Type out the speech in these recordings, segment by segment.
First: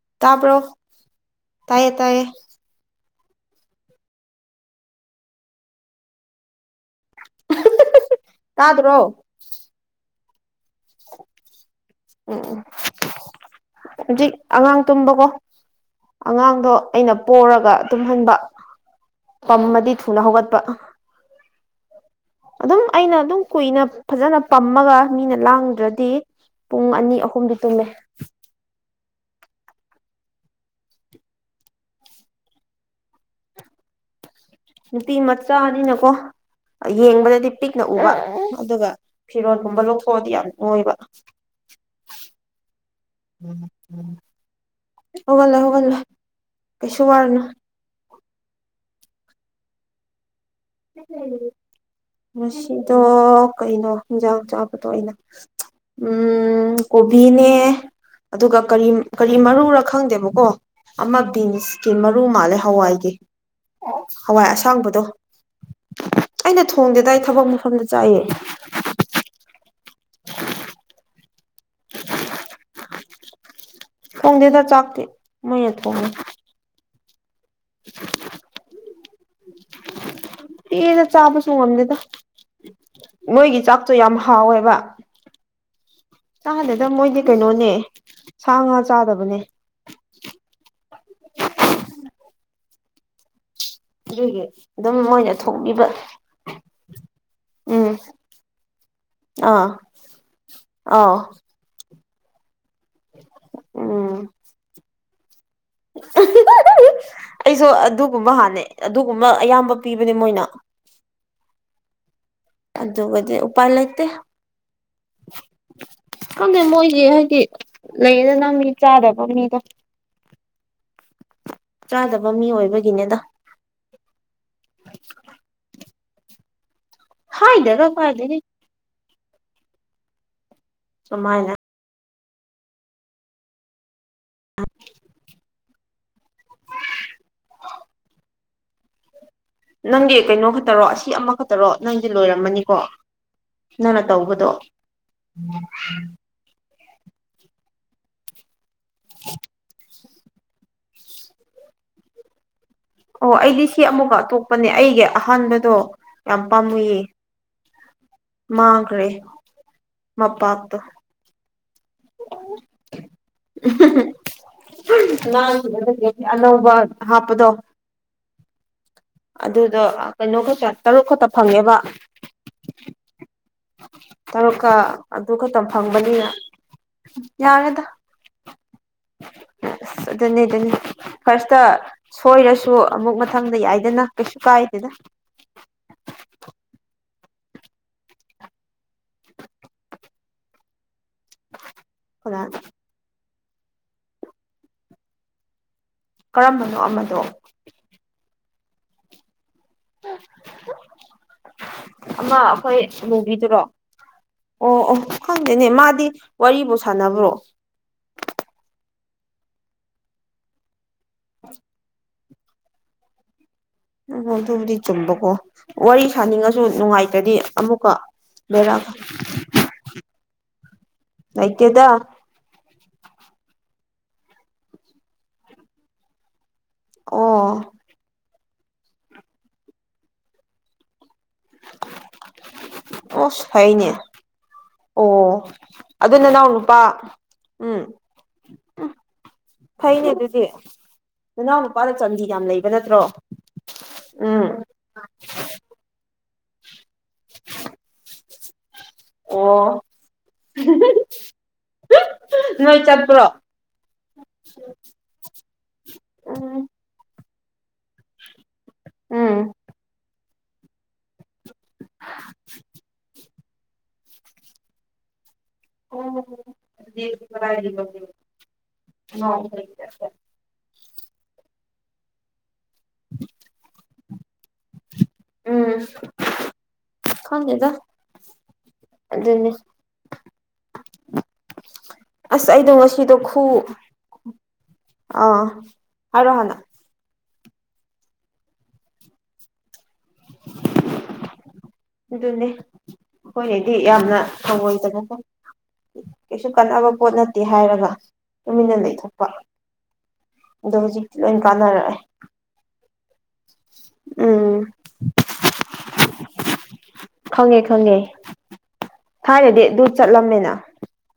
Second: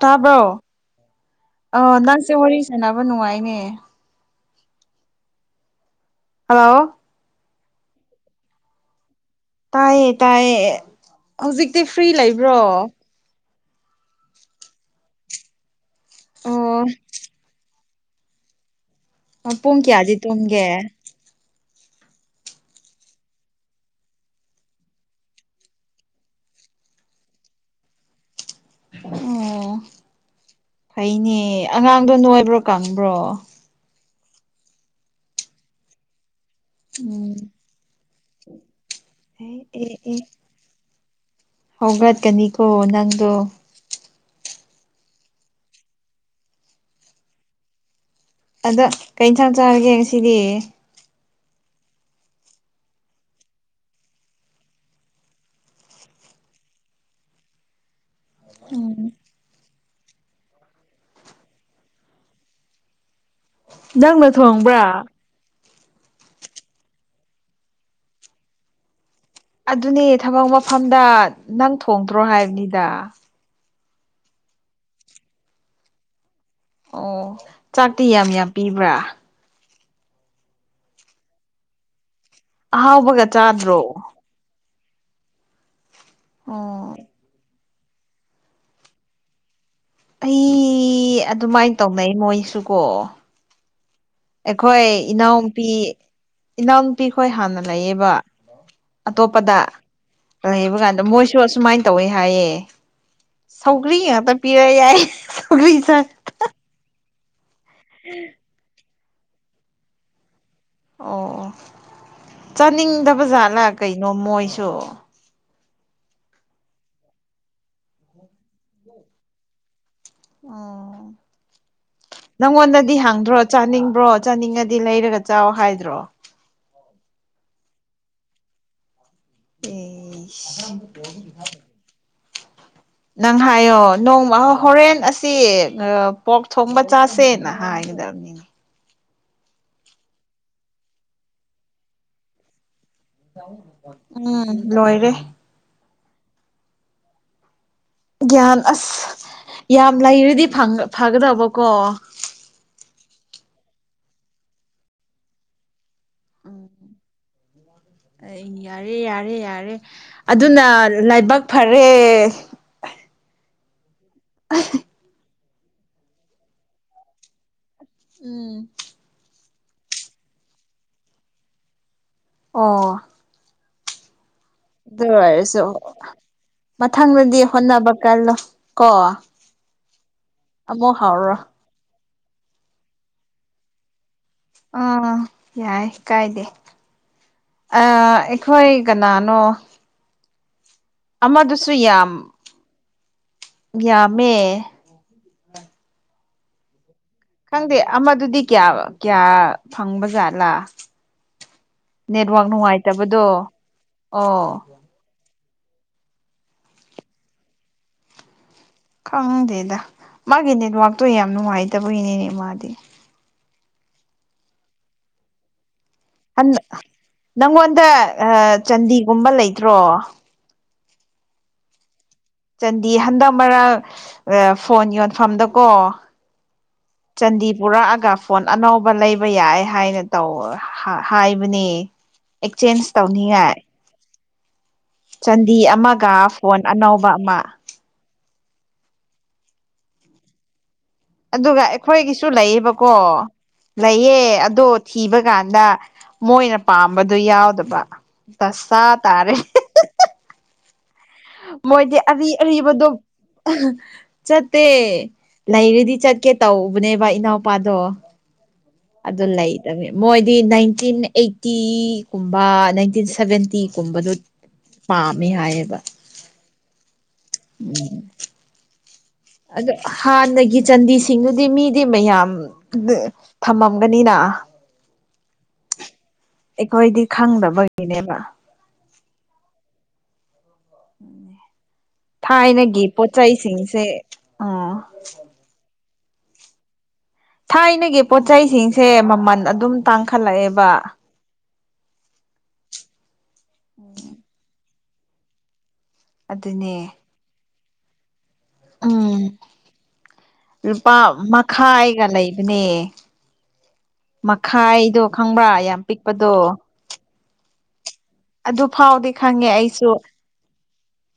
ꯇꯥꯕ꯭ꯔꯣ ꯑ ꯇꯥꯏꯌꯦ ꯇꯥꯏꯌꯦ ꯅꯪꯁꯦ ꯋꯥꯔꯤ ꯁꯥꯅꯕ ꯅꯨꯡꯉꯥꯏꯅꯦ ꯍꯜꯂꯣ ꯇꯥꯗꯔꯣ ꯇꯥꯏꯌꯦ ꯇꯥꯏꯌꯦ ꯍꯧꯖꯤꯛꯇꯤ ꯐ꯭ꯔꯤ ꯎꯝ ꯂꯩꯕ꯭ꯔꯣ ꯎꯝ ꯍꯧꯖꯤꯛ ꯑꯉꯥꯡ ꯇꯨꯝꯕꯀꯣ ꯑꯉꯥꯡꯗꯣ ꯑꯣ ꯑꯩꯅ ꯄꯣꯔꯒ ꯇꯨꯝꯍꯟꯕ ꯄꯝ ꯄꯨꯡ ꯃꯗꯤ ꯀꯌꯥꯗꯤ ꯊꯨꯅ ꯍꯧꯒꯠꯄ ꯇꯨꯝꯒꯦ ꯑꯗꯨꯝ ꯑꯩꯅ ꯑꯗꯨꯝ ꯀꯨꯏꯅ ꯐꯖꯅ ꯄꯝꯃꯒ ꯃꯤꯅ ꯂꯥꯡꯗ꯭ꯔꯗꯤ ꯄꯨꯡ ꯑꯅꯤ ꯑꯍꯨꯝꯗꯤ ꯇꯨꯝꯃꯦ ꯑꯣ ꯐꯩꯅꯦ ꯑꯉꯥꯡꯗꯣ ꯅꯣꯏꯕ꯭ꯔꯣ ꯀꯪꯕ꯭ꯔꯣ ꯅꯨꯄꯤ ꯃꯆꯥꯅꯤꯅꯀꯣ ꯎꯝ ꯌꯦꯡꯕꯗꯗꯤ ꯄꯤꯛꯅ ꯎꯕ ꯑꯗꯨꯒ ꯑꯦ ꯐꯤꯔꯣꯜꯒꯨꯝꯕ ꯑꯦ ꯑꯦ ꯂꯧꯊꯣꯛꯑꯗꯤ ꯌꯥꯝ ꯍꯣꯏꯕ ꯍꯧꯒꯠꯀꯅꯤꯀꯣ ꯅꯪꯗꯣ ꯍꯧꯒꯜꯂꯦ ꯍꯒꯜꯂꯦ ꯀꯩꯁꯨ ꯋꯥꯔꯅ ꯑꯗꯣ ꯀꯩ ꯌꯦꯟꯁꯥꯡ ꯆꯥꯔꯒꯦ ꯉꯁꯤꯗꯤ ꯉꯁꯤꯗꯣ ꯀꯩꯅꯣ ꯍꯤꯟꯖꯥꯡ ꯆꯥꯕꯗꯣ ꯑꯩꯅ ꯎꯝ ꯀꯣꯕꯤꯅꯦ ꯑꯗꯨꯒ ꯀꯔꯤ ꯎꯝ ꯀꯔꯤ ꯃꯔꯨꯔ ꯈꯪꯗꯦꯕꯀꯣ ꯑꯃ ꯕꯤꯟꯁꯀꯤ ꯃꯔꯨ ꯃꯥꯜꯂꯦ ꯍꯋꯥꯏꯒꯤ ꯅꯪꯅ ꯍꯋꯥꯏ ꯊꯣꯡꯕ꯭ꯔꯥ ꯑꯁꯥꯡꯕꯗꯣ ꯑꯩꯅ ꯊꯣꯡꯗꯦꯗ ꯑꯩ ꯊꯕꯛ ꯃꯐꯝꯗ ꯆꯥꯏꯌꯦ ꯑꯗꯨꯅꯦ ꯊꯕꯛ ꯃꯐꯝꯗ ꯅꯪ ꯊꯣꯡꯗ꯭ꯔꯣ ꯍꯥꯏꯕꯅꯤꯗ ꯊꯣꯡꯗꯦꯗ ꯆꯥꯛꯇꯤ ꯃꯣꯏꯅ ꯊꯣꯡꯉꯤ ꯑꯣ ꯆꯥꯛꯇꯤ ꯌꯥꯝ ꯌꯥꯝ ꯄꯤꯕ꯭ꯔꯥ ꯏꯗ ꯆꯥꯕꯁꯨ ꯉꯝꯗꯦꯗ ꯑꯍꯥꯎꯕꯒ ꯃꯣꯏꯒꯤ ꯆꯥꯛꯇꯨ ꯆꯥꯗ꯭ꯔꯣ ꯌꯥꯝ ꯍꯥꯎꯋꯦꯕ ꯆꯥꯗꯦꯗ ꯑꯣ ꯃꯣꯏꯗꯤ ꯀꯩꯅꯣꯅꯦ ꯁꯥ ꯉꯥ ꯆꯥꯗꯕꯅꯦ ꯑꯩ ꯑꯗꯨꯃꯥꯏꯅ ꯇꯧꯅꯩ ꯃꯣꯏꯁꯨ ꯀꯣ ꯑꯗꯨꯒꯤ ꯑꯩꯈꯣꯏ ꯑꯗꯨꯝ ꯃꯣꯏꯅ ꯏꯅꯥꯎꯄꯤ ꯊꯣꯡꯕꯤꯕ ꯏꯅꯥꯎꯅꯨꯄꯤ ꯈꯣꯏ ꯍꯥꯟꯅ ꯎꯝ ꯂꯩꯌꯦꯕ ꯑꯇꯣꯞꯄꯗ ꯑꯥ ꯂꯩꯕ ꯀꯥꯟꯗ ꯑꯥꯎ ꯃꯣꯏꯁꯨ ꯑꯁꯨꯃꯥꯏꯅ ꯇꯧꯋꯦ ꯍꯥꯏꯌꯦ ꯁꯧꯒ꯭ꯔꯤ ꯎꯝ ꯉꯥꯛꯇ ꯄꯤꯔꯛꯑꯦ ꯍꯥꯌꯦ ꯁꯧꯒ꯭ꯔꯤ ꯆꯥꯏ ꯑꯩꯁꯨ ꯑꯗꯨꯒꯨꯝꯕ ꯍꯥꯟꯅꯩ ꯑꯗꯨꯒꯨꯝꯕ ꯑꯌꯥꯝꯕ ꯄꯤꯕꯅꯦ ꯃꯣꯏꯅ ꯑꯣ ꯑꯗꯨꯒꯗꯤ ꯆꯥꯅꯤꯡꯗꯕꯖꯥꯠꯂꯥ ꯎꯄꯥꯏ ꯂꯩꯇꯦ ꯀꯩꯅꯣ ꯃꯣꯏꯁꯨ ꯈꯪꯗꯦ ꯃꯣꯏꯒꯤ ꯍꯥꯏꯗꯤ ꯂꯩꯗꯅ ꯃꯤ ꯆꯥꯗꯕ ꯃꯤꯗꯣ ꯑꯣ ꯆꯥꯗꯕ ꯃꯤ ꯅꯪꯉꯣꯟꯗꯗꯤ ꯑꯣꯏꯕꯒꯤꯅꯦꯗ ꯍꯪꯗ꯭ꯔꯣ ꯆꯥꯅꯤꯡꯕ꯭ꯔꯣ ꯆꯥꯅꯤꯡꯉꯗꯤ ꯂꯩꯔꯒ ꯆꯥꯎ ꯍꯥꯏꯗ꯭ꯔꯣ ꯍꯥꯏꯗꯒ ꯀꯥꯏꯗꯒꯤ ꯎꯟ ꯁꯨꯃꯥꯏꯅ ꯅꯪ ꯍꯥꯏꯌꯣ ꯅꯣꯡꯃ ꯍꯣꯔꯦꯟ ꯑꯁꯤ ꯄꯣꯛ ꯊꯣꯡꯕ ꯆꯥꯁꯦꯅ ꯍꯥꯏꯒꯗꯕꯅꯤꯅ ꯅꯪꯒꯤ ꯀꯩꯅꯣ ꯈꯛꯇꯔꯣ ꯑꯁꯤ ꯑꯃꯈꯛꯇꯔꯣ ꯅꯪꯗꯤ ꯂꯣꯏꯔꯝꯃꯅꯤꯀꯣ ꯅꯪꯅ ꯇꯧꯕꯗꯣ ꯎꯝ ꯂꯣꯏꯔꯦ ꯒ꯭ꯌꯥꯟ ꯑꯁ ꯌꯥꯝ ꯂꯩꯔꯗꯤ ꯐꯒꯗꯕꯀꯣ ꯑꯣ ꯑꯩꯗꯤ ꯁꯤ ꯑꯃꯨꯛꯒ ꯑꯇꯣꯞꯄꯅꯦ ꯑꯩꯒꯤ ꯑꯍꯥꯟꯕꯗꯣ ꯌꯥꯝ ꯎꯝ ꯄꯥꯝꯃꯨꯌꯦ [inaudible] ꯌꯥꯔꯦ ꯃꯥꯡꯈ꯭ꯔꯦ ꯌꯥꯔꯦ ꯌꯥꯔꯦ ꯑꯗꯨꯅ ꯃꯄꯥꯛꯇꯣ ꯂꯥꯏꯕꯛ ꯐꯔꯦ ꯉꯥꯡꯈꯤꯕꯗꯒꯤ ꯑꯅꯧꯕ ꯍꯥꯞꯄꯗꯣ ꯎꯝ ꯑꯗꯨꯗꯣ ꯀꯩꯅꯣ ꯈꯛꯇ ꯇꯔꯨꯛ ꯈꯛꯇ ꯐꯪꯉꯦꯕ ꯑꯣ ꯇꯔꯨꯛꯀ ꯑꯗꯨ ꯈꯛꯇꯪ ꯐꯪꯕꯅꯤꯅ ꯃꯊꯪꯗꯗꯤ ꯌꯥꯔꯗ ꯍꯣꯠꯅꯕ ꯀꯜꯂꯣ ꯀꯣ ꯑꯗꯨꯅꯤ ꯑꯗꯨꯅꯤ ꯑꯃꯨꯛ ꯍꯧꯔꯣ ꯐꯔꯁꯇ ꯁꯣꯏꯔꯁꯨ ꯑꯃꯨꯛ ꯃꯊꯪꯗ ꯌꯥꯏꯗꯅ ꯀꯩꯁꯨ ꯀꯥꯏꯗꯦꯗ ꯑꯥ ꯌꯥꯏ ꯀꯥꯏꯗꯦ ꯑꯥ ꯑꯩꯈꯣꯏ ꯀꯅꯥꯅꯣ ꯑꯃꯗꯨꯁꯨ ꯌꯥꯝ ꯀꯅꯥ ꯌꯥꯝꯃꯦ ꯀꯔꯝꯕꯅꯣ ꯑꯃꯗꯣ ꯈꯪꯗꯦ ꯑꯃꯗꯨꯗꯤ ꯀꯌꯥ ꯀꯌꯥ ꯐꯪꯕꯖꯥꯠꯂꯥ ꯑꯃ ꯅꯦꯠꯋꯔꯛ ꯑꯩꯈꯣꯏ ꯅꯨꯡꯉꯥꯏꯇꯕꯗꯣ ꯃꯨꯕꯤꯗꯨꯔꯣ ꯑꯣ ꯈꯪꯗꯦꯅꯦ ꯃꯥꯗꯤ ꯋꯥꯨ ꯁꯥꯟꯅꯕ꯭ꯔꯣ ꯈꯪꯗꯦꯗ ꯃꯥꯒꯤ ꯅꯦꯠꯋꯥꯛꯇꯣ ꯌꯥꯝ ꯅꯨꯡꯉꯥꯏꯇꯕꯒꯤꯅꯦꯅꯦ ꯃꯥꯗꯤ ꯎ ꯑꯗꯨꯕꯨꯗꯤ ꯆꯨꯝꯕꯀꯣ ꯋꯥꯔꯤ ꯁꯥꯅꯤꯡꯉꯁꯨ ꯍꯟꯗꯛ ꯅꯨꯡꯉꯥꯏꯇ꯭ꯔꯗꯤ ꯑꯃꯨꯛꯀ ꯂꯩꯔꯛꯑꯒ ꯒꯨꯝꯕ ꯂꯩꯇ꯭ꯔꯣ ꯂꯩꯇꯦꯗꯥ ꯆꯟꯗꯤ ꯍꯟꯗꯛ ꯃꯔꯛ ꯐꯣꯟ ꯌꯣꯟꯐꯝꯗꯀꯣ ꯆꯥꯟꯗꯤ ꯑꯣ ꯄꯨꯔꯛꯑꯒ ꯐꯣꯟ ꯑꯅꯧꯕ ꯂꯩꯕ ꯌꯥꯏ ꯍꯥꯏꯅ ꯇꯧꯋ ꯍꯥꯏ ꯍꯥꯏꯕꯅꯦ ꯑꯦꯛꯆꯦꯟꯁ ꯑꯣꯁ ꯇꯧꯅꯤꯉꯥꯏ ꯐꯩꯅꯦ ꯑꯣ ꯆꯥꯟꯗꯤ ꯑꯃꯒ ꯑꯗꯨ ꯅꯅꯥꯎ ꯐꯣꯟ ꯅꯨꯄꯥ ꯑꯅꯧꯕ ꯑꯃ ꯎꯝ ꯐꯩꯅꯦ ꯑꯗꯨꯗꯤ ꯅꯅꯥꯎ ꯑꯗꯨꯒ ꯅꯨꯄꯥꯗ ꯑꯩꯈꯣꯏꯒꯤꯁꯨ ꯆꯥꯟꯗꯤ ꯌꯥꯝ ꯂꯩꯕ ꯂꯩꯌꯦꯕꯀꯣ ꯅꯠꯇ꯭ꯔꯣ ꯂꯩꯌꯦ ꯎꯝ ꯑꯗꯣ ꯊꯤꯕ ꯀꯥꯟꯗ ꯃꯣꯏꯅ ꯄꯥꯝꯕꯗꯨ ꯌꯥꯎꯗꯕ ꯇꯁ ꯆꯥ ꯇꯥꯔꯦ ꯍꯨꯃ ꯃꯣꯏꯗꯤ ꯑꯔꯤ ꯑꯔꯤꯕꯗꯣ ꯆꯠꯇꯦ ꯂꯩꯔꯗꯤ ꯆꯠꯀꯦ ꯎꯝ ꯇꯧꯕꯅꯦꯕ ꯏꯅꯥꯎꯄꯥꯗꯣ ꯑꯗꯨ ꯎꯝ ꯂꯩꯇꯕꯅꯦ ꯃꯣꯏꯗꯤ ꯅꯥꯏꯟꯇꯤꯟ ꯑꯩꯠꯇꯤꯒꯨꯝꯕ ꯅꯥꯏꯟꯇꯤꯟ ꯁꯚꯦꯟꯇꯤ ꯨꯝꯕꯗꯨ ꯄꯥꯝꯃꯦ ꯍꯥꯏꯌꯦꯕ ꯑꯣ ꯄꯔꯥꯏꯕ ꯎꯝ ꯑꯗꯣ ꯍꯥꯟꯅꯒꯤ ꯆꯟꯗꯤꯁꯤꯡꯗꯨꯗꯤ ꯃꯤꯗꯤ ꯃꯌꯥꯝ ꯊꯝꯃꯝꯒꯅꯤꯅ ꯎꯝ ꯑꯩꯈꯣꯏꯗꯤ ꯈꯪꯗꯦꯗꯥ ꯈꯪꯗꯕꯒꯤꯅꯦꯕ ꯑꯗꯨꯅꯤ ꯑꯁ ꯑꯩꯗꯣ ꯊꯥꯏꯅꯒꯤ ꯄꯣꯠ ꯉꯁꯤꯗꯣ ꯈꯨ ꯆꯩꯁꯤꯡꯁꯦ ꯑꯣ ꯑ ꯍꯥꯏꯔꯣ ꯊꯥꯏꯅꯒꯤ ꯄꯣꯠ ꯆꯩꯁꯤꯡꯁꯦ ꯃꯃꯜ ꯑꯗꯨꯝ ꯇꯥꯡꯈꯠꯂꯛꯑꯦꯕ ꯑꯗꯨꯅꯦ ꯑꯩꯈꯣꯏꯅꯗꯤ ꯌꯥꯝꯅ ꯊꯑꯣꯏꯗꯅ ꯐ ꯀꯩꯁꯨ ꯑꯗꯨꯅꯦ ꯀꯥꯟꯅꯕ ꯄꯣꯠ ꯅꯠꯇꯦ ꯍꯥꯏꯔꯒ ꯇꯨꯃꯤꯟꯅ ꯎꯝ ꯂꯩꯊꯣꯛꯄ ꯑꯗꯣ ꯂꯨꯄꯥ ꯍꯧꯖꯤꯛꯇꯤ ꯂꯣꯏ ꯀꯥꯟꯅꯔꯛꯑꯦ ꯃꯈꯥꯏꯒ ꯂꯩꯕꯅꯦ ꯎꯝ ꯃꯈꯥꯏꯗꯣ ꯈꯪꯕ꯭ꯔ ꯌꯥꯝ ꯄꯤꯛꯄꯗꯣ ꯈꯪꯉꯦ ꯈꯪꯉꯦ ꯑꯗꯨ ꯐꯥꯎꯗꯤ ꯈꯪꯉꯦ ꯊꯥꯏꯅꯗꯤ ꯑꯗꯨ ꯑꯩꯁꯨ ꯆꯠꯂꯝꯃꯦꯅ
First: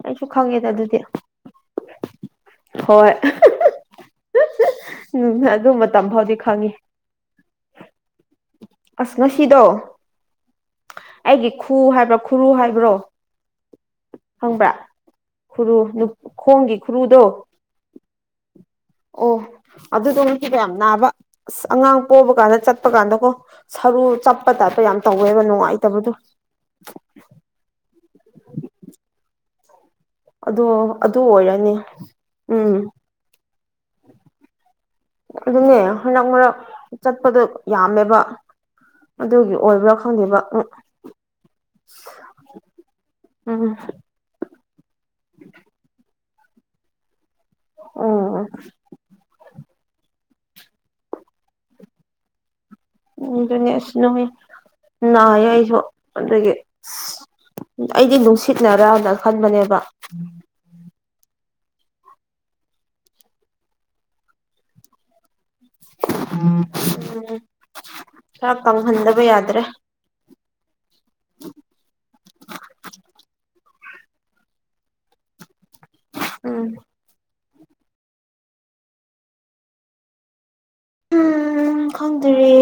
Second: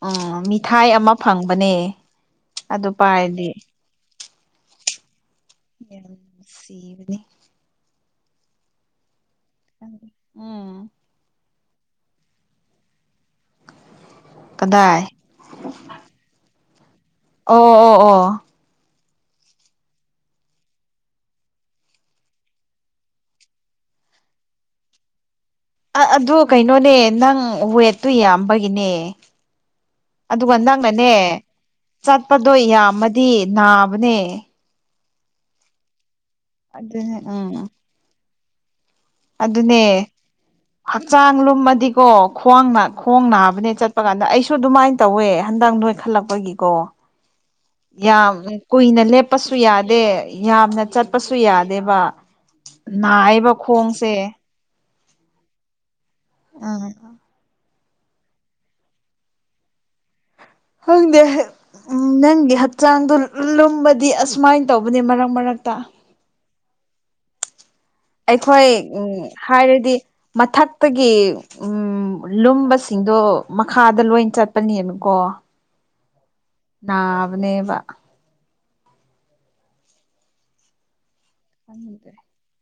ꯑꯩꯁꯨ ꯎꯝ ꯈꯪꯉꯦꯗ ꯃꯤꯊꯥꯏ ꯑꯗꯨꯗꯤ ꯑꯃ ꯐꯪꯕꯅꯦ ꯑꯗꯨ ꯍꯣꯏ ꯄꯥꯏꯔꯗꯤ ꯎꯝ ꯑꯗꯨ ꯃꯇꯝ ꯌꯥꯝ ꯐꯥꯎꯗꯤ ꯈꯪꯉꯦ ꯅꯨꯡꯁꯤꯕꯅꯤ ꯑꯁ ꯉꯁꯤꯗꯣ ꯎꯝ ꯑꯩꯒꯤ ꯈꯨ ꯍꯥꯏꯕ꯭ꯔꯥ ꯈꯨꯔꯨ ꯍꯥꯏꯕ꯭ꯔꯣ ꯈꯪꯕ꯭ꯔꯥ ꯀꯗꯥꯏ ꯈꯨꯔꯨ ꯈꯣꯡꯒꯤ ꯈꯨꯔꯨꯗꯣ ꯑꯣ ꯑꯣ ꯑꯣ ꯑꯣ ꯑꯗꯨꯗꯣꯅ ꯀꯕ ꯌꯥꯝ ꯅꯥꯕ ꯑꯁ ꯑꯉꯥꯡ ꯄꯣꯕ ꯀꯥꯟꯗ ꯆꯠꯄ ꯀꯥꯟꯗꯀꯣ ꯁꯔꯨ ꯆꯞꯄ ꯇꯥꯏꯞꯄ ꯌꯥꯝ ꯇꯧꯋꯦꯕ ꯅꯨꯡꯉꯥꯏꯇꯦ ꯑ ꯑꯗꯨ ꯀꯩꯅꯣꯅꯦ ꯅꯪ ꯋꯦꯠꯇꯨ ꯌꯥꯝꯕꯒꯤꯅꯦ ꯑꯗꯨꯒ ꯑꯗꯣ ꯅꯪꯅꯅꯦ ꯑꯗꯨ ꯑꯣꯏꯔꯅꯤ ꯆꯠꯄꯗꯣ ꯎꯝ ꯌꯥꯝꯃꯗꯤ ꯅꯥꯕꯅꯦ ꯑꯗꯨꯅꯦ ꯍꯟꯗꯛ ꯃꯔꯛ ꯑꯗꯨꯅꯦ ꯆꯠꯄꯗꯣ ꯎꯝ ꯌꯥꯝꯃꯦꯕ ꯑꯗꯨꯒꯤ ꯑꯗꯨꯅꯦ ꯑꯣꯏꯕ꯭ꯔꯥ ꯈꯪꯗꯦꯕ ꯎꯝ ꯍꯛꯆꯥꯡ ꯂꯨꯝꯃꯗꯤꯀꯣ ꯈ꯭ꯋꯥꯡ ꯈꯣꯡ ꯅꯥꯕꯅꯦ ꯎꯝ ꯆꯠꯄ ꯀꯥꯟꯗ ꯑꯩ ꯑꯗꯨꯃꯥꯏꯅ ꯇꯧꯋꯦ ꯍꯟꯗꯛ ꯅꯣꯏꯈꯜꯂꯛꯄꯒꯤꯀꯣ ꯌꯥꯝ ꯎꯝ ꯀꯨꯏꯅ ꯂꯦꯞꯄꯁꯨ ꯁꯨ ꯌꯥꯗꯦ ꯌꯥꯝꯅ ꯆꯠꯄꯁꯨ ꯌꯥꯗꯦꯕ ꯅꯥꯏꯌꯦꯕ ꯑꯗꯨꯅꯦ ꯑꯁ ꯈꯣꯡꯁꯦ ꯅꯣꯏ ꯅꯥꯏꯌꯦ ꯑꯩꯁꯨ ꯑꯗꯒꯤ ꯎꯝ ꯑꯩꯗꯤ ꯅꯨꯡꯁꯤꯠꯅꯔꯅ ꯈꯟꯕꯅꯦꯕ ꯍꯪꯗꯦ ꯎ ꯅꯪꯒꯤ ꯍꯛꯆꯥꯡꯗꯣ ꯂꯨꯝꯕꯗꯤ ꯑꯁꯨꯃꯥꯏꯅ ꯇꯧꯕꯅꯤ ꯃꯔꯛ ꯃꯔꯛꯇ ꯎꯝ [unintelligible] ꯑꯩꯈꯣꯏ ꯎ ꯀꯪꯍꯟꯗꯕ ꯌꯥꯗ꯭ꯔꯦ ꯍꯥꯏꯔꯗꯤ ꯃꯊꯛꯇꯒꯤ ꯎꯝ ꯂꯨꯝꯕꯁꯤꯡꯗꯣ ꯃꯈꯥꯗ ꯂꯣꯏ ꯆꯠꯄꯅꯦꯕꯀꯣ ꯎꯝ ꯅꯕꯅꯦꯕ ꯎꯝ ꯈꯪꯗꯔꯦ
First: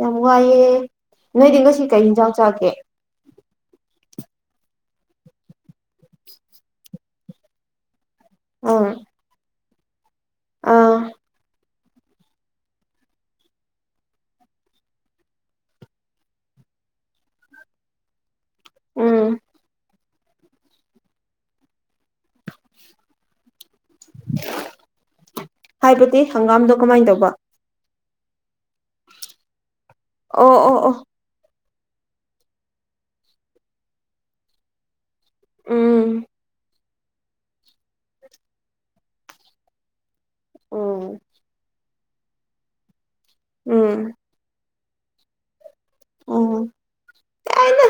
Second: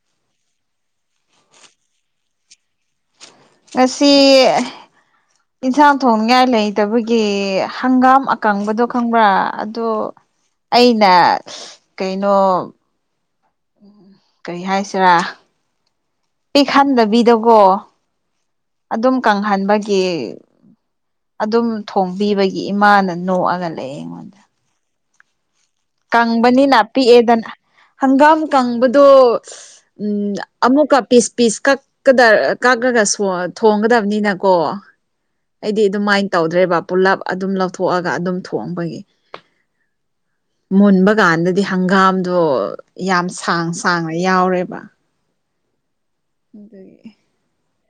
ꯌꯥꯝ ꯋꯥꯏꯑꯦ ꯅꯣꯏꯗꯤ ꯉꯁꯤ ꯀꯩ ꯌꯦꯟꯖꯥꯡ ꯆꯥꯒꯦ ꯉꯁꯤ ꯏꯟꯁꯥꯡ ꯊꯣꯡꯅꯤꯉꯥꯏ ꯂꯩꯇꯕꯒꯤ ꯍꯪꯒꯥꯝ ꯑꯀꯪꯕꯗꯣ ꯑꯪ ꯈꯪꯕ꯭ꯔꯥ ꯑꯗꯣ ꯑꯥ ꯑꯩꯅ ꯀꯩꯅꯣ ꯀꯔꯤ ꯍꯥꯏꯁꯤꯔꯥ ꯄꯤꯛꯍꯟꯗꯕꯤꯗꯀꯣ ꯑꯗꯨꯝ ꯎꯝ ꯀꯪꯍꯟꯕꯒꯤ ꯀ ꯑꯗꯨꯝ ꯊꯣꯡꯕꯤꯕꯒꯤ ꯏꯃꯥꯅ ꯅꯣꯛꯑꯒ ꯂꯩ ꯑꯩꯉꯣꯟꯗ [inaudible] ꯍꯪꯒꯥꯝꯗꯣ ꯀꯪꯕꯅꯤꯅ ꯀꯃꯥꯏꯅ ꯇꯧꯕ ꯄꯤꯛꯑꯦꯗꯅ ꯍꯪꯒꯥꯝ ꯀꯪꯕꯗꯣ ꯑꯣ ꯑꯣ ꯑꯣ ꯑꯃꯨꯛꯀ ꯄꯤꯁ ꯄꯤꯁ ꯀꯛ ꯀꯛꯂꯒ ꯀꯛꯂꯒꯁꯨ ꯊꯣꯡꯒꯗꯕꯅꯤꯅꯀꯣ ꯑꯩꯗꯤ ꯎꯝ ꯑꯗꯨꯃꯥꯏꯅ ꯇꯧꯗ꯭ꯔꯦ ꯕ ꯄꯨꯂꯞ ꯑꯗꯨꯝ ꯂꯧꯊꯣꯛꯑꯒ ꯑꯗꯨꯝ ꯊꯣꯡꯕꯒꯤ ꯎꯝ ꯃꯨꯟꯕ ꯀꯥꯟꯗꯗꯤ ꯍꯪꯒꯥꯝꯗꯣ ꯌꯥꯝ ꯁꯥꯡ ꯁꯥꯡꯅ ꯎꯝ ꯌꯥꯎꯔꯦꯕ [unintelligible] ꯌꯥꯏꯅ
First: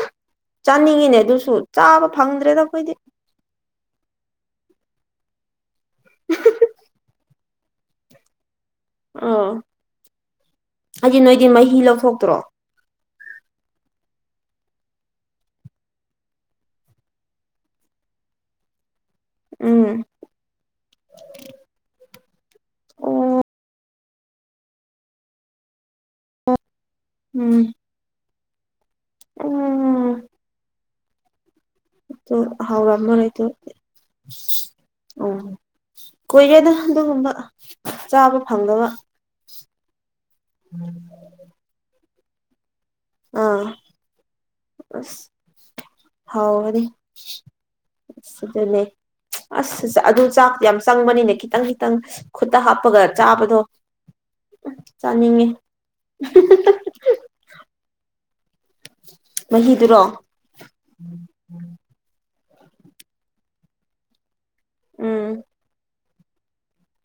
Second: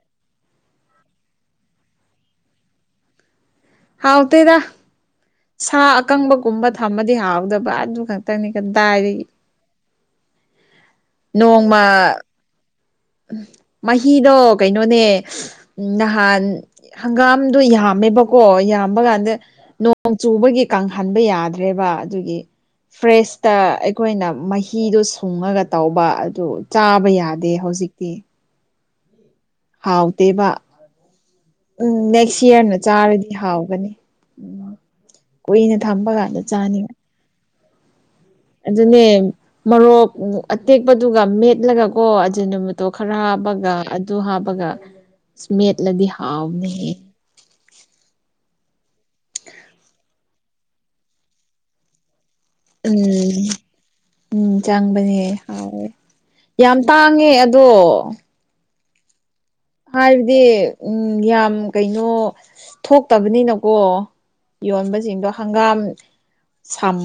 ꯆꯥꯅꯤꯡꯉꯤꯅꯦ ꯑꯗꯨꯁꯨ ꯆꯥꯕ ꯐꯪꯗ꯭ꯔꯦꯗ ꯑꯩꯈꯣꯏꯗꯤ ꯍꯥꯎꯇꯦꯗ ꯁꯥ ꯑꯀꯪꯕ ꯒꯨꯝꯕ ꯊꯝꯃꯗꯤ ꯍꯥꯎꯗꯧꯕ ꯑꯗꯨ ꯇꯪꯗꯤ ꯀꯥꯗꯥꯏꯗꯒꯤ ꯑꯥ ꯍꯥꯏꯗꯤ ꯅꯣꯏꯗꯤ ꯃꯍꯤ ꯅꯣꯡꯃ ꯂꯧꯊꯣꯛꯇ꯭ꯔꯣ ꯎꯝ ꯃꯍꯤꯗꯣ ꯀꯩꯅꯣꯅꯦ ꯎꯝ ꯅꯍꯥꯟ ꯍꯪꯒꯥꯝꯗꯣ ꯌꯥꯝꯃꯦꯕꯀꯣ ꯌꯥꯝꯕ ꯀꯥꯟꯗ ꯎꯝ ꯅꯣꯡꯆꯨꯕꯒꯤ ꯀꯪꯍꯟꯕ ꯌꯥꯗ꯭ꯔꯦꯕ ꯑꯗꯨꯒꯤ ꯑꯣ ꯐ꯭ꯔꯦꯁꯇ ꯑꯩꯈꯣꯏꯅ ꯃꯍꯤꯗꯣ ꯁꯨꯡꯉꯒ ꯇꯧꯕ ꯑꯗꯨ ꯆꯥꯕ ꯌꯥꯗꯦ ꯎꯝ ꯍꯧꯖꯤꯛꯇꯤ ꯎꯝ ꯍꯥꯎꯇꯦꯕ ꯎꯝ ꯑꯗꯨ ꯅꯦꯛꯁ ꯏꯌꯥꯔꯅ ꯍꯥꯎꯔꯝꯃꯔꯣꯏ ꯆꯥꯔꯗꯤ ꯑꯗꯨ ꯍꯥꯎꯒꯅꯤ ꯎꯝ ꯀꯨꯏꯅ ꯊꯝꯕ ꯀꯥꯟꯗ ꯀꯨꯏꯔꯦꯗ ꯆꯥꯅꯤꯉꯥꯏ ꯑꯗꯨꯒꯨꯝꯕ ꯆꯥꯕ ꯐꯪꯗꯕ ꯑꯗꯨꯅꯦ ꯃꯣꯔꯣꯛ ꯑꯇꯦꯛꯄꯗꯨꯒ ꯃꯦꯠꯂꯒꯀꯣ ꯑꯗꯨ ꯅꯨꯃꯤꯠ ꯇꯣ ꯈꯔ ꯑꯥ ꯍꯥꯞꯄꯒ ꯑꯗꯨ ꯍꯥꯞꯄꯒ ꯑꯁ ꯁ꯭ꯃꯦꯠꯂꯗꯤ ꯍꯥꯎꯅꯩꯍꯦ [inaudible] ꯑꯗꯨꯨꯅꯦ ꯑꯁ ꯑꯗꯨ ꯆꯥꯛ ꯌꯥꯝ ꯆꯪꯕꯅꯤꯅꯦ ꯈꯤꯇꯪ ꯈꯤꯇꯪ ꯈꯨꯠꯇ ꯍꯥꯞꯄꯒ ꯎꯝ ꯆꯥꯕꯗꯣ ꯎꯝ ꯆꯪꯕꯅꯦ ꯆꯥꯅꯤꯡꯉꯤ ꯍꯥꯎꯋꯦ ꯌꯥꯝ ꯇꯥꯡꯉꯦ ꯑꯗꯣ ꯃꯍꯤꯗꯨꯔꯣ ꯍꯥꯏꯕꯗꯤ ꯎꯝ ꯌꯥꯝ ꯀꯩꯅꯣ ꯊꯣꯛꯇꯕꯅꯤꯅꯀꯣ ꯌꯣꯟꯕꯁꯤꯡꯗꯣ ꯎꯝ ꯍꯪꯒꯥꯝ ꯁꯝ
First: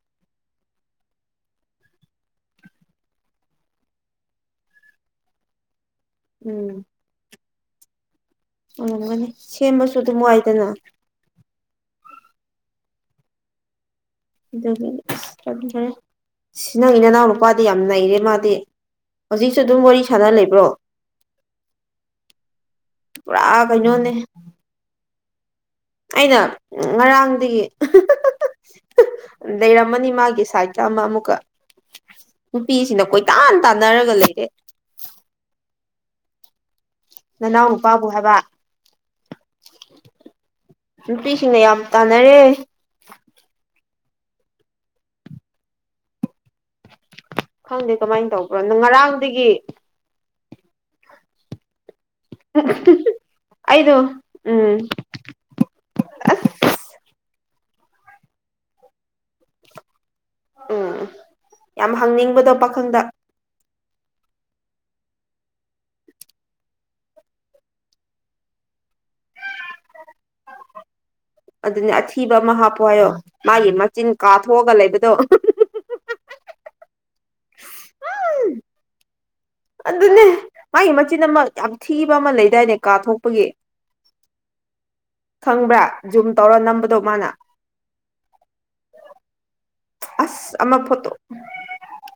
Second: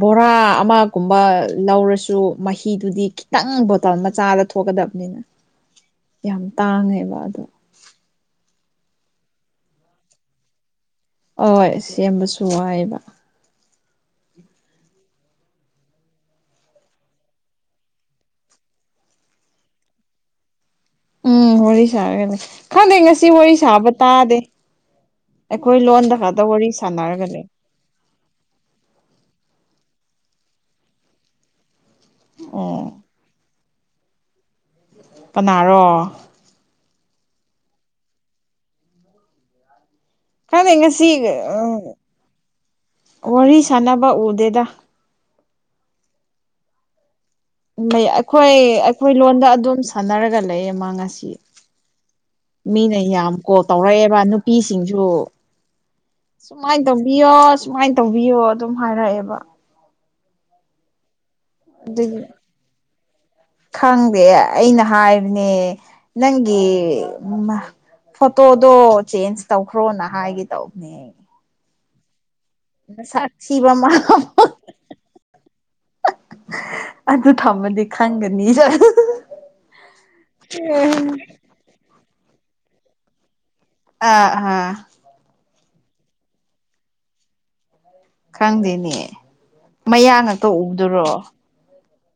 ꯕꯣꯔꯥ ꯑꯃꯒꯨꯝꯕ ꯂꯧꯔꯁꯨ ꯃꯍꯤꯗꯨꯗꯤ ꯈꯤꯇꯪ ꯕꯣꯇꯜ ꯃꯆꯥꯗ ꯊꯣꯛꯀꯗꯕꯅꯤꯅ [unintelligible] ꯌꯥꯝ ꯎꯝ ꯇꯥꯡꯉꯦꯕ ꯑꯗꯣ ꯉꯝꯒꯅꯤ ꯁꯦꯝꯕꯁꯨ ꯑꯗꯨꯝ ꯋꯥꯏꯗꯅ ꯍꯣꯏ ꯁꯦꯝꯕꯁꯨ ꯋꯥꯏꯑꯕ ꯑꯗꯨ ꯏꯁꯔ ꯁꯤ ꯅꯪ ꯏ ꯅꯅꯥꯎ ꯅꯨꯄꯥꯗꯤ ꯌꯥꯝ ꯅꯩꯔꯦ ꯃꯥꯗꯤ ꯍꯧꯖꯤꯛꯁꯨ ꯑꯗꯨꯝ ꯋꯥꯔꯤ ꯁꯥꯟꯅ ꯂꯩꯕ꯭ꯔꯣ ꯎꯝ ꯋꯥꯔꯤ ꯁꯥꯔꯒꯅꯤ ꯈꯪꯗꯦ ꯉꯁꯤ ꯄꯨꯔꯥ ꯋꯥꯔꯤ ꯁꯥꯕ ꯀꯩꯅꯣꯅꯦ ꯇꯥꯗꯦ ꯑꯩꯈꯣꯏ ꯂꯣꯟꯗ ꯑꯩꯅ ꯈꯛꯇ ꯋꯥꯔꯤ ꯁꯥꯟꯅꯔꯒ ꯂꯩ ꯉꯔꯥꯡꯗꯒꯤ ꯂꯩꯔꯝꯃꯅꯤ ꯃꯥꯒꯤ ꯁꯥꯏꯗꯀ ꯑꯃ ꯑꯃꯨꯛꯀ ꯑꯣ ꯅꯨꯄꯤꯁꯤꯅ ꯀꯣꯏꯇꯥꯟ ꯇꯥꯟꯅꯔꯒ ꯂꯩꯔꯦ ꯄꯅꯥꯔꯣ ꯅꯅꯥꯎ ꯅꯨꯄꯥꯕꯨ ꯍꯥꯏꯕ ꯈꯪꯗꯦ ꯉꯁꯤ ꯅꯨꯄꯤꯁꯤꯡꯅ ꯌꯥꯝ ꯇꯥꯟꯅꯔꯦ ꯋꯥꯔꯤ ꯁꯥꯟꯅꯕ ꯎꯗꯦꯗ ꯎꯝ ꯈꯪꯗꯦ ꯂꯩ ꯀꯃꯥꯏꯅ ꯑꯩꯈꯣꯏ ꯇꯧꯕ꯭ꯔꯣ ꯑꯩꯈꯣꯏ ꯂꯣꯟꯗ ꯉꯔꯥꯡꯗꯒꯤ ꯑꯗꯨꯝ ꯁꯥꯟꯅꯔꯒ ꯂꯩꯌꯦ ꯃꯅꯥ ꯉꯁꯤ ꯃꯤꯅ ꯌꯥꯝ ꯀꯣ ꯑꯩꯗꯣ ꯇꯧꯔꯛꯑꯦꯕ ꯎꯝ ꯅꯨꯄꯤꯁꯤꯡꯁꯨ ꯁꯨꯃꯥꯏꯅ ꯇꯧꯕꯤꯌꯣ ꯁꯨꯃꯥꯏꯅ ꯇꯧꯕꯤꯌꯣ ꯑꯗꯨꯝ ꯍꯥꯏꯔꯛꯑꯦꯕ ꯎꯝ ꯌꯥꯝ ꯑꯗꯨꯒꯤ ꯍꯪꯅꯤꯡꯕꯗꯣ ꯄꯥꯈꯪꯗ ꯈꯪꯗꯦ ꯑꯩꯅ ꯍꯥꯏꯕꯅꯦ ꯅꯪꯒꯤ ꯐꯣꯇꯣꯗꯣ ꯆꯦꯟꯖ ꯇꯧꯈ꯭ꯔꯣꯅ ꯍꯥꯏꯒꯦ ꯇꯧꯕꯅꯦ ꯑꯗꯨꯅꯦ ꯑꯊꯤꯕ ꯑꯃ ꯍꯥꯞꯄꯣ ꯍꯥꯏꯌꯣ ꯅꯁꯛ ꯊꯤꯕ ꯃꯥꯒꯤ ꯑꯃ ꯃꯆꯤꯟ ꯀꯥꯊꯣꯛꯑꯒ ꯂꯩꯕꯗꯣ ꯑꯗꯨ ꯊꯝꯃꯗꯤ ꯈꯪꯒꯅꯤ ꯑꯗꯨꯅꯦ ꯃꯥꯒꯤ ꯃꯆꯤꯟ ꯑꯃ ꯌꯥꯝ ꯊꯤꯕ ꯑꯃ ꯂꯩꯗꯥꯏꯅꯦ ꯀꯥ ꯊꯣꯛꯣꯛꯄꯒꯤ ꯑꯥ ꯑꯥ ꯈꯪꯕ꯭ꯔꯥ ꯖꯨꯝ ꯇꯧꯔ ꯅꯝꯕꯗꯣ ꯃꯥꯅ ꯈꯪꯗꯦꯅꯦ ꯃꯌꯥ ꯉꯥꯛꯇ ꯑꯁ ꯑꯃ ꯐꯣꯇꯣ ꯎꯗꯨꯔꯣ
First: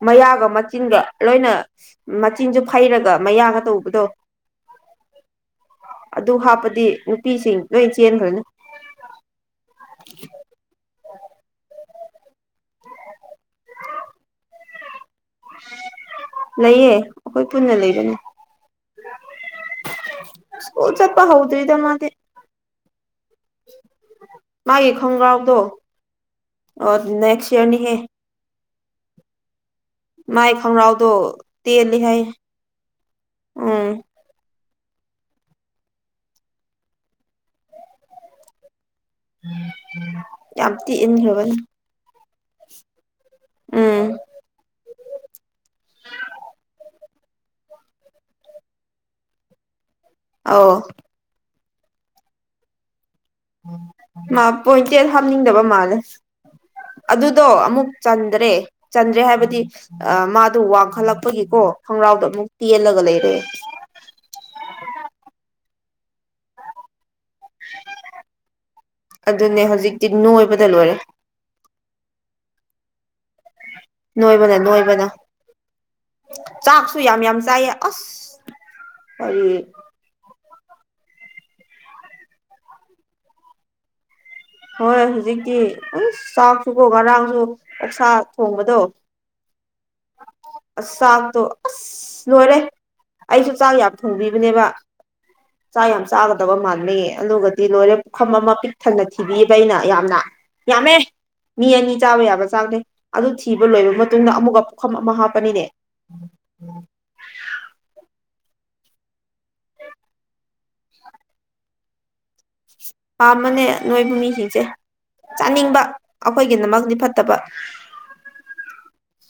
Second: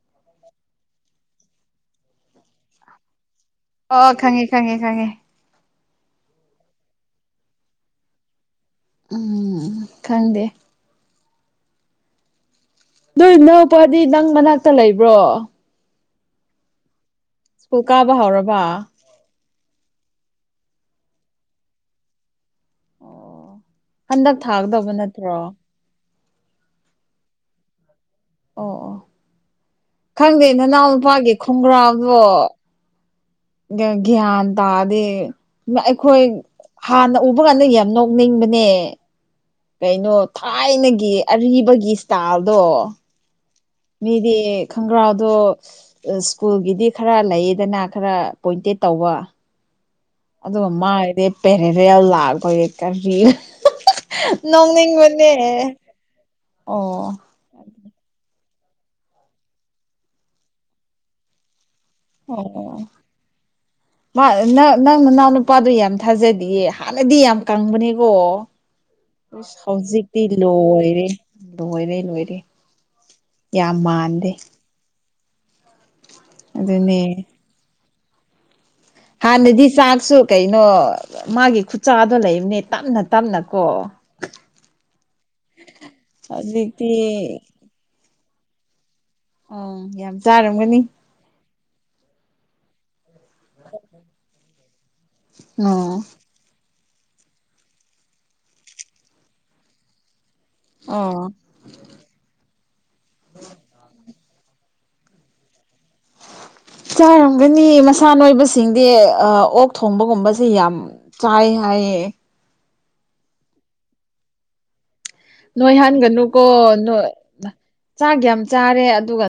ꯃꯌꯥꯒ ꯃꯆꯤꯟꯒ ꯂꯣꯏꯅ ꯃꯆꯤꯟꯁꯨ ꯐꯩꯔꯒ ꯃꯌꯥꯒ ꯇꯧꯕꯗꯣ ꯑꯣ ꯈꯪꯉꯦ ꯈꯪꯉꯦ ꯈꯪꯉꯦ ꯑꯗꯨ ꯍꯥꯞꯄꯗꯤ ꯅꯨꯄꯤꯁꯤꯡ ꯂꯣꯏ ꯆꯦꯟꯈ꯭ꯔꯅꯤ ꯎꯝ ꯈꯪꯗꯦ ꯅꯣꯏ ꯅꯅꯥꯎꯄꯥꯗꯤ ꯅꯪ ꯃꯅꯥꯛꯇ ꯂꯩꯕ꯭ꯔꯣ ꯂꯩꯌꯦ ꯑꯩꯈꯣꯏ ꯄꯨꯟꯅ ꯁ꯭ꯀꯨꯜ ꯀꯥꯕ ꯂꯩꯕꯅꯤ ꯍꯧꯔꯕ ꯁꯜ ꯁꯄ ꯍꯗ꯭ꯔ ꯏꯗ ꯃꯥꯗꯤꯦ ꯍꯟꯗꯛ ꯃꯥꯒꯤ ꯊꯥꯒꯗꯕ ꯅꯠꯇ꯭ꯔꯣ ꯈꯣꯡꯒ꯭ꯔꯥꯎꯗꯣ ꯑꯣ ꯅꯦꯛꯁ ꯏꯔꯅꯤꯍꯦ ꯑꯣ ꯑꯣ ꯈꯪꯗꯦ ꯃꯥꯏ ꯅꯅꯥꯎ ꯈꯣꯡꯒ꯭ꯔꯥꯎꯗꯣ ꯅꯨꯨꯄꯥꯒꯤ ꯇꯦꯜꯂꯤ ꯍꯥꯏ ꯈꯣꯡꯒ꯭ꯔꯥꯎꯗꯣ ꯎꯝ ꯭ꯒꯌ꯭ꯥꯟ ꯇꯥꯔꯗꯤ ꯑꯩꯈꯣꯏ ꯍꯥꯟꯅ ꯎꯕ ꯀꯥꯟꯗ ꯌꯥꯝ ꯅꯣꯛꯅꯤꯡꯕꯅꯦ ꯀꯩꯅꯣ ꯌꯥꯝ ꯊꯤ ꯊꯥꯏꯅꯒꯤ ꯏꯟꯈ꯭ꯔꯕꯅꯦ ꯑꯔꯤꯕꯒꯤ ꯏꯁꯇꯥꯏꯜꯗꯣ ꯎꯝ ꯃꯤꯗꯤ ꯈꯣꯡꯒ꯭ꯔꯥꯗꯣ ꯁ꯭ꯀꯨꯜꯒꯤꯗꯤ ꯈꯔ ꯂꯩꯌꯦꯗꯅ ꯈꯔ ꯄꯣꯏꯟꯇꯦꯠ ꯇꯧꯕ ꯑꯧ ꯑꯗꯨꯒ ꯃꯥꯒꯤꯗꯤ ꯄꯦꯔꯦꯔꯦꯜ ꯂꯥꯛꯄꯒꯤ ꯀꯔꯤꯅ ꯃꯥ ꯄꯣꯏꯟꯇꯦꯠ ꯅꯣꯡꯅꯤꯡꯕꯅꯦ ꯑꯣ ꯑꯗꯣ ꯑꯃꯨꯛ ꯆꯟꯗ꯭ꯔꯦ ꯆꯟꯗ꯭ꯔꯦ ꯍꯥꯏꯕꯗꯤ ꯑꯥ ꯃꯥꯗꯣ ꯋꯥꯡꯈꯠꯂꯛꯄꯒꯤꯀꯣ ꯈꯣꯡꯒ꯭ꯔꯥꯎꯗꯣ ꯑꯃꯨꯛ ꯑꯣ ꯇꯦꯜꯂꯒ ꯂꯩꯔꯦ ꯃꯥ ꯅ ꯅꯪ ꯅꯅꯥꯎꯅ ꯅꯨꯄꯥꯗꯨꯣ ꯌꯥꯝ ꯊꯥꯖꯗꯤꯌꯦ ꯍꯥꯟꯅꯗꯤ ꯌꯥꯝ ꯀꯪꯕꯅꯦꯀꯣ ꯏꯁ ꯍꯧꯖꯤꯛꯇꯤ ꯂꯣꯏꯔꯦ ꯂꯣꯏꯔ ꯂꯣꯏꯔꯦ ꯌꯥꯝ ꯃꯥꯟꯗꯦ ꯅꯣꯏꯕꯅ ꯅꯣꯏꯕꯅ ꯆꯥꯛꯁꯨ ꯌꯥꯝ ꯑꯗꯨꯅꯦ ꯌꯥꯝ ꯆꯥꯏꯌꯦ ꯑꯁ ꯍꯥꯟ ꯀꯔꯤ ꯅ ꯗꯤ ꯆꯥꯛꯁꯨ ꯀꯩꯅꯣ ꯃꯥꯒꯤ ꯈꯨꯠꯆꯥꯥꯗꯣ ꯂꯩꯕꯅꯦ ꯇꯞꯅ ꯇꯞꯅ ꯀꯣ ꯍꯣꯏ ꯍꯧꯖꯤꯛꯇꯤ ꯎ ꯆꯥꯛꯁꯨꯀꯣ ꯍꯧꯖꯤꯛꯇꯤ ꯉꯔꯥꯡꯁꯨ ꯑꯣꯛꯁꯥ ꯊꯣꯡꯕꯗꯣ ꯑꯣ ꯌꯥꯝ ꯆꯥꯔꯝꯒꯅꯤ ꯑꯁ ꯆꯥꯛꯇꯣ ꯑꯁ ꯂꯣꯏꯔꯦ ꯑꯩꯁꯨ ꯆꯥꯛ ꯌꯥꯝ ꯊꯣꯡꯕꯤꯕꯅꯦꯕ ꯆꯥꯛ ꯑꯣ ꯌꯥꯝ ꯆꯥꯕ ꯗꯕ ꯃꯥꯥꯟꯂ‌‌ꯦ ꯑꯗꯨꯒꯗꯤ ꯂꯣꯏꯔꯦ ꯄꯨꯈꯝ ꯑꯃ ꯄꯤꯛ ꯊꯟꯅ ꯊꯤꯕꯤꯕ ꯑꯩꯅ ꯌꯥꯝꯅ ꯌꯥꯝꯃꯦ ꯑꯣ ꯃꯤ ꯑꯅꯤ ꯆꯥꯕ ꯌꯥꯕ ꯆꯥꯛꯅꯦ ꯑꯗꯨ ꯊꯤꯕ ꯂꯣꯏꯕ ꯃꯇꯨꯡꯗ ꯑꯃꯨꯛꯀ ꯄꯨꯈꯝ ꯑꯃ ꯍꯥꯞꯄꯅꯤꯅꯦ ꯆꯥꯔꯝꯒꯅꯤ ꯃꯁꯥꯟꯅꯣꯏꯕꯁꯤꯡꯗꯤ ꯑꯩ ꯑꯣꯛ ꯊꯣꯡꯕꯒꯨꯝꯕꯁꯦ ꯌꯥꯝ ꯆꯥꯏ ꯍꯥꯏꯌꯦ ꯄꯥꯝꯕꯅꯦ ꯅꯣꯏꯕ ꯃꯤꯁꯤꯡꯁꯦ ꯆꯥꯅꯤꯡꯕ ꯑꯩꯈꯣꯏꯒꯤꯗꯃꯛꯗꯤ ꯐꯠꯇꯕ ꯆꯥꯒ ꯌꯥꯝ ꯆꯥꯔꯦ ꯑꯗꯨꯒ